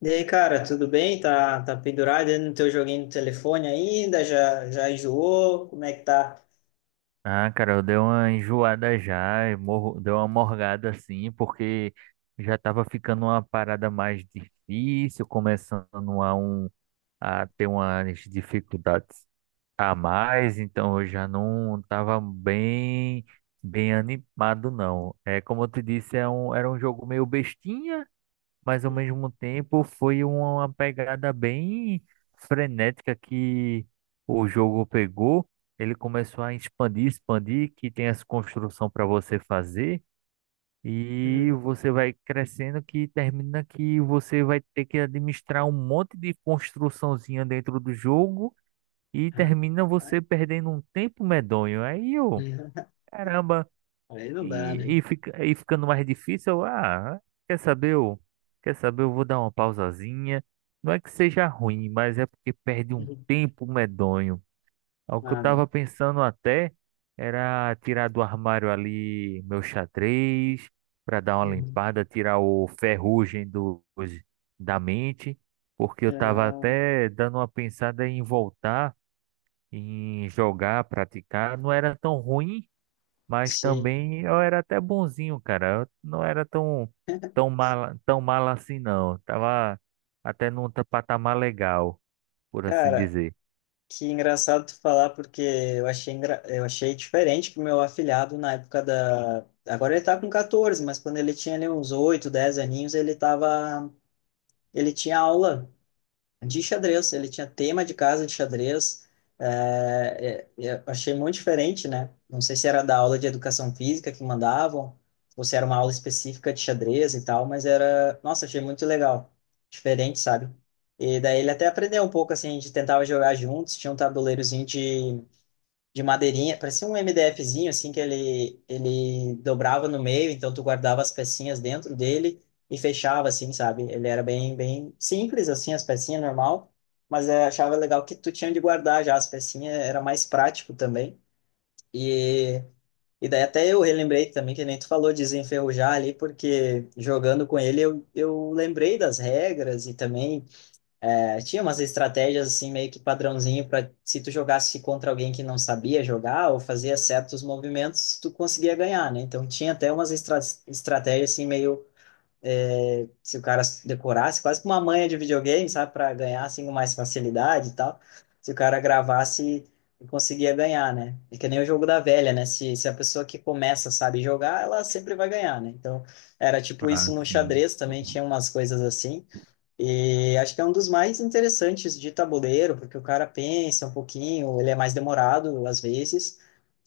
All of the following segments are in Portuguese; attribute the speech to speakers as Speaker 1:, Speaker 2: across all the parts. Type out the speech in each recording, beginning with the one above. Speaker 1: E aí, cara, tudo bem? Tá, pendurado aí no teu joguinho do telefone ainda? Já enjoou? Como é que tá?
Speaker 2: Ah, cara, eu dei uma enjoada já, eu morro, dei uma morgada assim, porque já tava ficando uma parada mais difícil, começando a, um, a ter umas dificuldades a mais, então eu já não tava bem, bem animado, não. É, como eu te disse, era um jogo meio bestinha, mas ao
Speaker 1: Uhum.
Speaker 2: mesmo tempo foi uma pegada bem frenética que o jogo pegou. Ele começou a expandir, que tem essa construção para você fazer e
Speaker 1: Uhum.
Speaker 2: você vai crescendo que termina que você vai ter que administrar um monte de construçãozinha dentro do jogo e termina
Speaker 1: Rapaz.
Speaker 2: você perdendo um tempo medonho. Aí eu,
Speaker 1: Uhum.
Speaker 2: caramba.
Speaker 1: Aí não dá, né?
Speaker 2: E ficando mais difícil, eu, ah, quer saber, eu, quer saber, eu vou dar uma pausazinha. Não é que seja ruim, mas é porque perde um
Speaker 1: Uhum.
Speaker 2: tempo medonho. É o que eu
Speaker 1: Ah, não.
Speaker 2: tava pensando até era tirar do armário ali meu xadrez, para dar uma
Speaker 1: Uhum.
Speaker 2: limpada, tirar o ferrugem da mente, porque eu tava
Speaker 1: Ah,
Speaker 2: até dando uma pensada em voltar, em jogar, praticar. Não era tão ruim, mas
Speaker 1: sim.
Speaker 2: também eu era até bonzinho, cara. Eu não era tão, tão mal assim, não. Tava até num patamar legal, por assim
Speaker 1: Cara,
Speaker 2: dizer.
Speaker 1: que engraçado tu falar, porque eu achei, eu achei diferente que o meu afilhado na época da. Agora ele tá com 14, mas quando ele tinha ali uns 8, 10 aninhos, ele tava. Ele tinha aula. De xadrez, ele tinha tema de casa de xadrez. Eu achei muito diferente, né? Não sei se era da aula de educação física que mandavam, ou se era uma aula específica de xadrez e tal, mas era, nossa, achei muito legal, diferente, sabe? E daí ele até aprendeu um pouco assim, a gente tentava jogar juntos, tinha um tabuleirozinho de madeirinha, parecia um MDFzinho, assim, que ele dobrava no meio, então tu guardava as pecinhas dentro dele e fechava, assim, sabe? Ele era bem simples, assim, as pecinhas, normal, mas eu achava legal que tu tinha de guardar já as pecinhas, era mais prático também. E, e daí até eu relembrei também, que nem tu falou, de desenferrujar ali, porque jogando com ele eu lembrei das regras e também tinha umas estratégias assim meio que padrãozinho para se tu jogasse contra alguém que não sabia jogar ou fazia certos movimentos, tu conseguia ganhar, né? Então tinha até umas estratégias assim meio se o cara decorasse, quase que uma manha de videogame, sabe, para ganhar assim com mais facilidade e tal. Se o cara gravasse, conseguia ganhar, né? É que nem o jogo da velha, né? Se a pessoa que começa sabe jogar, ela sempre vai ganhar, né? Então era tipo
Speaker 2: Ah,
Speaker 1: isso no
Speaker 2: sim.
Speaker 1: xadrez também tinha umas coisas assim. E acho que é um dos mais interessantes de tabuleiro, porque o cara pensa um pouquinho, ele é mais demorado às vezes,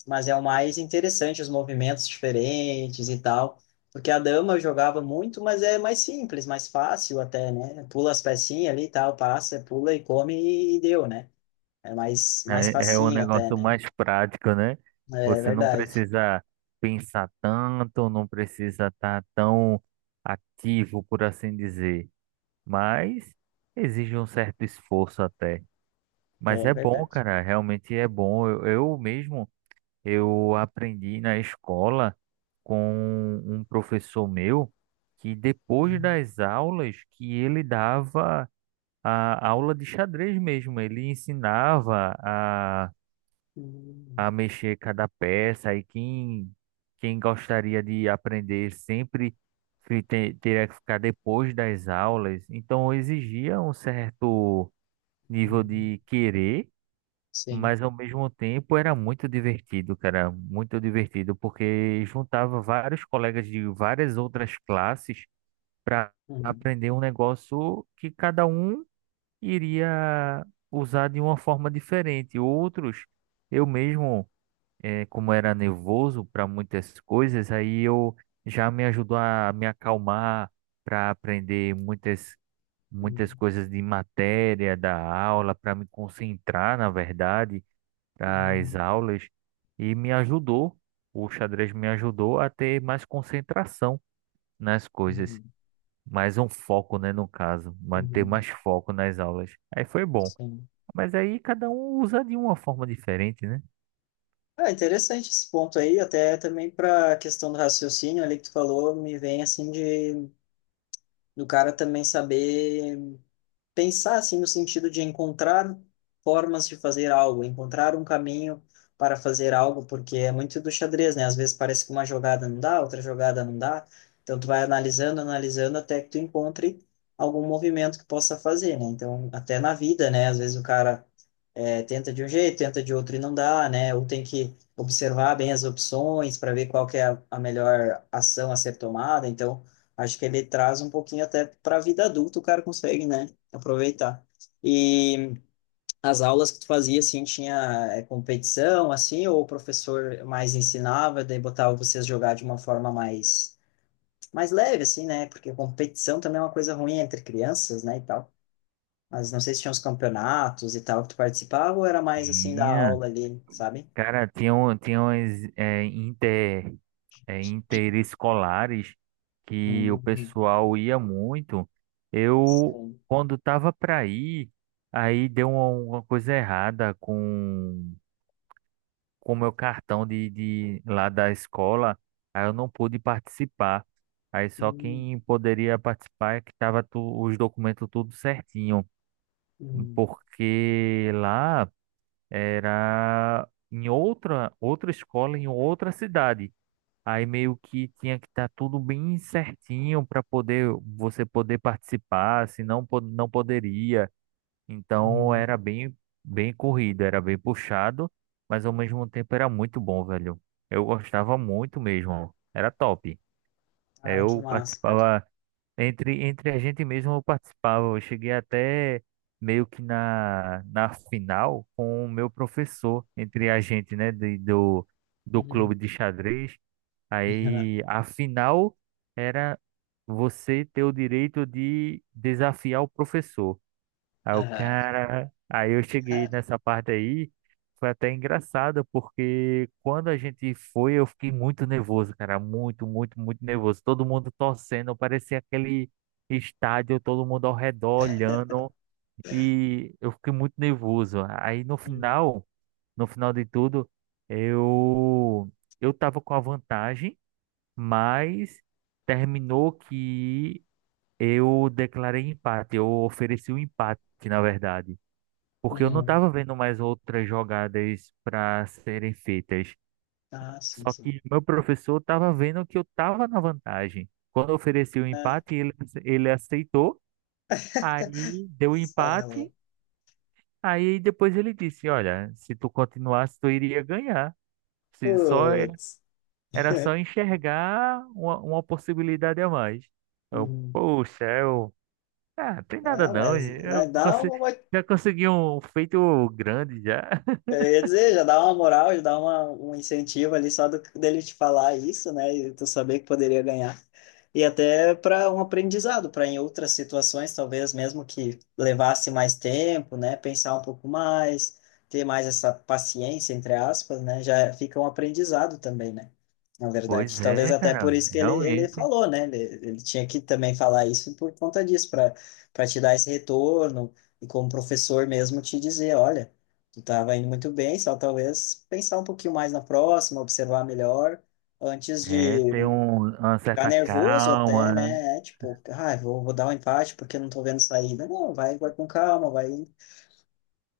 Speaker 1: mas é o mais interessante, os movimentos diferentes e tal. Porque a dama eu jogava muito, mas é mais simples, mais fácil até, né? Pula as pecinhas ali e tal, passa, pula e come e deu, né? É mais
Speaker 2: É, é um
Speaker 1: facinho até,
Speaker 2: negócio
Speaker 1: né?
Speaker 2: mais prático, né?
Speaker 1: É
Speaker 2: Você não
Speaker 1: verdade,
Speaker 2: precisa pensar tanto, não precisa estar tão ativo, por assim dizer. Mas exige um certo esforço até. Mas
Speaker 1: é
Speaker 2: é bom,
Speaker 1: verdade.
Speaker 2: cara, realmente é bom. Eu mesmo, eu aprendi na escola com um professor meu que depois
Speaker 1: Uhum.
Speaker 2: das aulas que ele dava a aula de xadrez mesmo, ele ensinava a
Speaker 1: Uhum.
Speaker 2: mexer cada peça e quem gostaria de aprender sempre teria que ficar depois das aulas. Então exigia um certo nível de querer,
Speaker 1: Sim.
Speaker 2: mas ao mesmo tempo era muito divertido, cara, muito divertido, porque juntava vários colegas de várias outras classes para
Speaker 1: Uhum.
Speaker 2: aprender um negócio que cada um iria usar de uma forma diferente. Outros, eu mesmo como era nervoso para muitas coisas, aí eu já me ajudou a me acalmar para aprender muitas
Speaker 1: Uhum.
Speaker 2: coisas de matéria da aula, para me concentrar, na verdade, das
Speaker 1: Uhum.
Speaker 2: aulas e me ajudou, o xadrez me ajudou a ter mais concentração nas coisas,
Speaker 1: Uhum.
Speaker 2: mais um foco, né, no caso, manter
Speaker 1: Uhum.
Speaker 2: mais foco nas aulas. Aí foi bom.
Speaker 1: Sim.
Speaker 2: Mas aí cada um usa de uma forma diferente, né?
Speaker 1: Ah, interessante esse ponto aí, até também para a questão do raciocínio ali que tu falou, me vem assim de do cara também saber pensar assim no sentido de encontrar formas de fazer algo, encontrar um caminho para fazer algo, porque é muito do xadrez, né? Às vezes parece que uma jogada não dá, outra jogada não dá, então tu vai analisando, analisando até que tu encontre algum movimento que possa fazer, né? Então, até na vida, né? Às vezes o cara tenta de um jeito, tenta de outro e não dá, né? Ou tem que observar bem as opções para ver qual que é a melhor ação a ser tomada. Então, acho que ele traz um pouquinho até para a vida adulta, o cara consegue, né? Aproveitar. E as aulas que tu fazia, assim, tinha competição, assim, ou o professor mais ensinava, daí botava vocês jogar de uma forma mais leve, assim, né? Porque competição também é uma coisa ruim entre crianças, né, e tal. Mas não sei se tinha uns campeonatos e tal que tu participava ou era mais assim da
Speaker 2: Sim,
Speaker 1: aula ali, sabe?
Speaker 2: cara, tinha umas interescolares que o
Speaker 1: Hum.
Speaker 2: pessoal ia muito. Eu,
Speaker 1: Sim.
Speaker 2: quando tava para ir, aí deu uma coisa errada com o meu cartão de lá da escola, aí eu não pude participar. Aí só
Speaker 1: Hum,
Speaker 2: quem poderia participar é que tava tu- os documentos tudo certinho,
Speaker 1: hum,
Speaker 2: porque lá era em outra escola, em outra cidade. Aí meio que tinha que estar tudo bem certinho para poder você poder participar, senão não poderia. Então
Speaker 1: hum.
Speaker 2: era bem bem corrido, era bem puxado, mas ao mesmo tempo era muito bom, velho. Eu gostava muito mesmo. Era top.
Speaker 1: Ah, que
Speaker 2: Eu
Speaker 1: massa, cara.
Speaker 2: participava entre a gente mesmo eu participava. Eu cheguei até meio que na final com o meu professor, entre a gente, né, do, do
Speaker 1: Uhum.
Speaker 2: clube de xadrez. Aí a final era você ter o direito de desafiar o professor.
Speaker 1: Aham.
Speaker 2: Aí eu cheguei nessa parte aí, foi até engraçado, porque quando a gente foi, eu fiquei muito nervoso, cara, muito, muito, muito nervoso. Todo mundo torcendo, parecia aquele estádio, todo mundo ao redor olhando, e eu fiquei muito nervoso. Aí no
Speaker 1: Uhum.
Speaker 2: final, No final de tudo, eu eu tava com a vantagem, mas terminou que eu declarei empate, eu ofereci o empate, na verdade, porque eu não
Speaker 1: Uhum.
Speaker 2: estava vendo mais outras jogadas para serem feitas.
Speaker 1: Ah, sim,
Speaker 2: Só
Speaker 1: sim.
Speaker 2: que meu professor estava vendo que eu estava na vantagem. Quando eu ofereci o
Speaker 1: Ah,
Speaker 2: empate, ele aceitou, aí deu o empate,
Speaker 1: sala.
Speaker 2: aí depois ele disse: Olha, se tu continuasse, tu iria ganhar. Se só é-
Speaker 1: Putz.
Speaker 2: Era só enxergar uma possibilidade a mais. Eu,
Speaker 1: Uhum.
Speaker 2: poxa, eu. Ah, tem nada
Speaker 1: Ah,
Speaker 2: não,
Speaker 1: mas
Speaker 2: eu
Speaker 1: né, dá
Speaker 2: consigo.
Speaker 1: uma.
Speaker 2: Já consegui um feito grande já.
Speaker 1: Eu ia dizer, já dá uma moral, já dá uma, um incentivo ali só do, dele te falar isso, né? E tu saber que poderia ganhar. E até para um aprendizado, para em outras situações, talvez mesmo que levasse mais tempo, né? Pensar um pouco mais, ter mais essa paciência, entre aspas, né? Já fica um aprendizado também, né? Na verdade.
Speaker 2: Pois
Speaker 1: Talvez
Speaker 2: é,
Speaker 1: até por
Speaker 2: cara,
Speaker 1: isso que ele
Speaker 2: realmente.
Speaker 1: falou, né? Ele tinha que também falar isso por conta disso, para te dar esse retorno e como professor mesmo te dizer, olha, tu estava indo muito bem, só talvez pensar um pouquinho mais na próxima, observar melhor antes
Speaker 2: É
Speaker 1: de
Speaker 2: ter uma
Speaker 1: ficar
Speaker 2: certa
Speaker 1: nervoso até,
Speaker 2: calma.
Speaker 1: né? É, tipo, ah, vou dar um empate porque eu não tô vendo saída. Não, vai com calma, vai.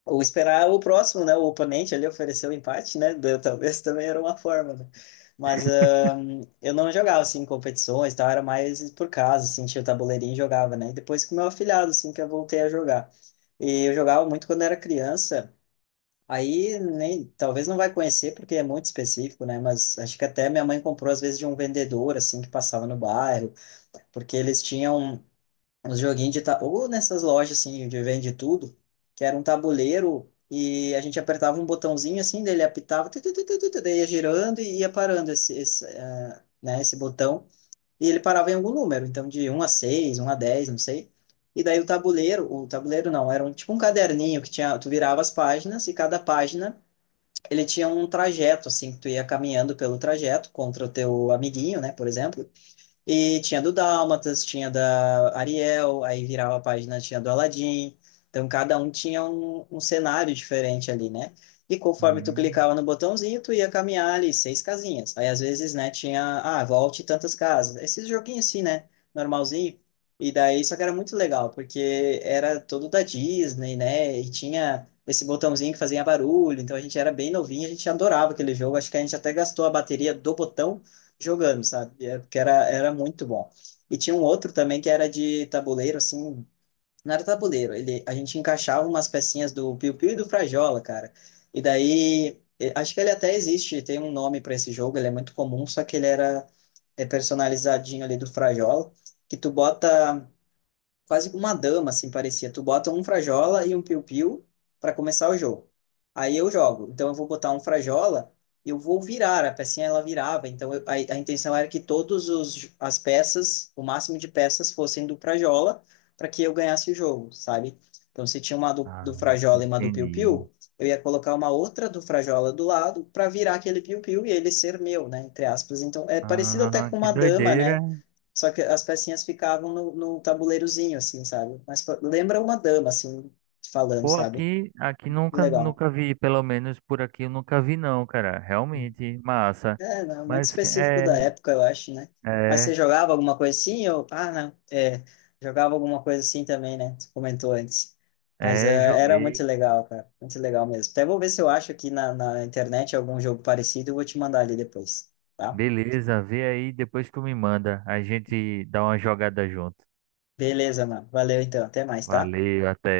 Speaker 1: Ou esperar o próximo, né? O oponente ali ofereceu o empate, né? Da- Talvez também era uma forma, né? Mas eu não jogava, assim, em competições, tal, era mais por casa, assim, tinha o tabuleirinho e jogava, né? E depois com o meu afilhado, assim, que eu voltei a jogar. E eu jogava muito quando era criança. Aí nem, talvez não vai conhecer porque é muito específico, né? Mas acho que até minha mãe comprou às vezes de um vendedor assim que passava no bairro porque eles tinham uns joguinhos de tabuleiro, ou nessas lojas assim, de vende tudo, que era um tabuleiro e a gente apertava um botãozinho assim, dele apitava, tu, tu, tu, tu, tu, tu, daí ia girando e ia parando né, esse botão. E ele parava em algum número, então de um a seis, um a 10, não sei. E daí o tabuleiro não, era um, tipo um caderninho que tinha, tu virava as páginas e cada página ele tinha um trajeto, assim, que tu ia caminhando pelo trajeto contra o teu amiguinho, né, por exemplo. E tinha do Dálmatas, tinha da Ariel, aí virava a página, tinha do Aladdin. Então, cada um tinha um cenário diferente ali, né? E conforme tu
Speaker 2: Hum,
Speaker 1: clicava no botãozinho, tu ia caminhar ali seis casinhas. Aí, às vezes, né, tinha, ah, volte tantas casas. Esses joguinhos assim, né? Normalzinho. E daí, só que era muito legal, porque era todo da Disney, né? E tinha esse botãozinho que fazia barulho. Então, a gente era bem novinho, a gente adorava aquele jogo. Acho que a gente até gastou a bateria do botão jogando, sabe? É, porque era muito bom. E tinha um outro também que era de tabuleiro, assim, não era tabuleiro, ele, a gente encaixava umas pecinhas do Piu Piu e do Frajola, cara. E daí, acho que ele até existe, tem um nome para esse jogo, ele é muito comum, só que ele era personalizadinho ali do Frajola, que tu bota quase que uma dama, assim, parecia. Tu bota um Frajola e um Piu-Piu para começar o jogo. Aí eu jogo. Então eu vou botar um Frajola, eu vou virar, a pecinha ela virava. A, a intenção era que todos os as peças, o máximo de peças fossem do Frajola para que eu ganhasse o jogo, sabe? Então se tinha uma
Speaker 2: ah,
Speaker 1: do Frajola e uma do
Speaker 2: entendi.
Speaker 1: Piu-Piu, eu ia colocar uma outra do Frajola do lado para virar aquele Piu-Piu e ele ser meu, né, entre aspas. Então é parecido até
Speaker 2: Ah,
Speaker 1: com
Speaker 2: que
Speaker 1: uma dama,
Speaker 2: doideira.
Speaker 1: né? Só que as pecinhas ficavam no, no tabuleirozinho, assim, sabe? Mas lembra uma dama, assim, falando,
Speaker 2: Pô,
Speaker 1: sabe?
Speaker 2: aqui
Speaker 1: Legal.
Speaker 2: nunca vi, pelo menos por aqui eu nunca vi não, cara. Realmente, massa.
Speaker 1: É, não, muito
Speaker 2: Mas
Speaker 1: específico da
Speaker 2: é,
Speaker 1: época, eu acho, né? Mas você
Speaker 2: é,
Speaker 1: jogava alguma coisa assim? Ou... Ah, não. É, jogava alguma coisa assim também, né? Você comentou antes. Mas
Speaker 2: É,
Speaker 1: é, era muito
Speaker 2: joguei.
Speaker 1: legal, cara. Muito legal mesmo. Até vou ver se eu acho aqui na, na internet algum jogo parecido. E vou te mandar ali depois, tá?
Speaker 2: Beleza, vê aí, depois tu me manda. A gente dá uma jogada junto.
Speaker 1: Beleza, mano. Valeu então. Até mais, tá?
Speaker 2: Valeu, até.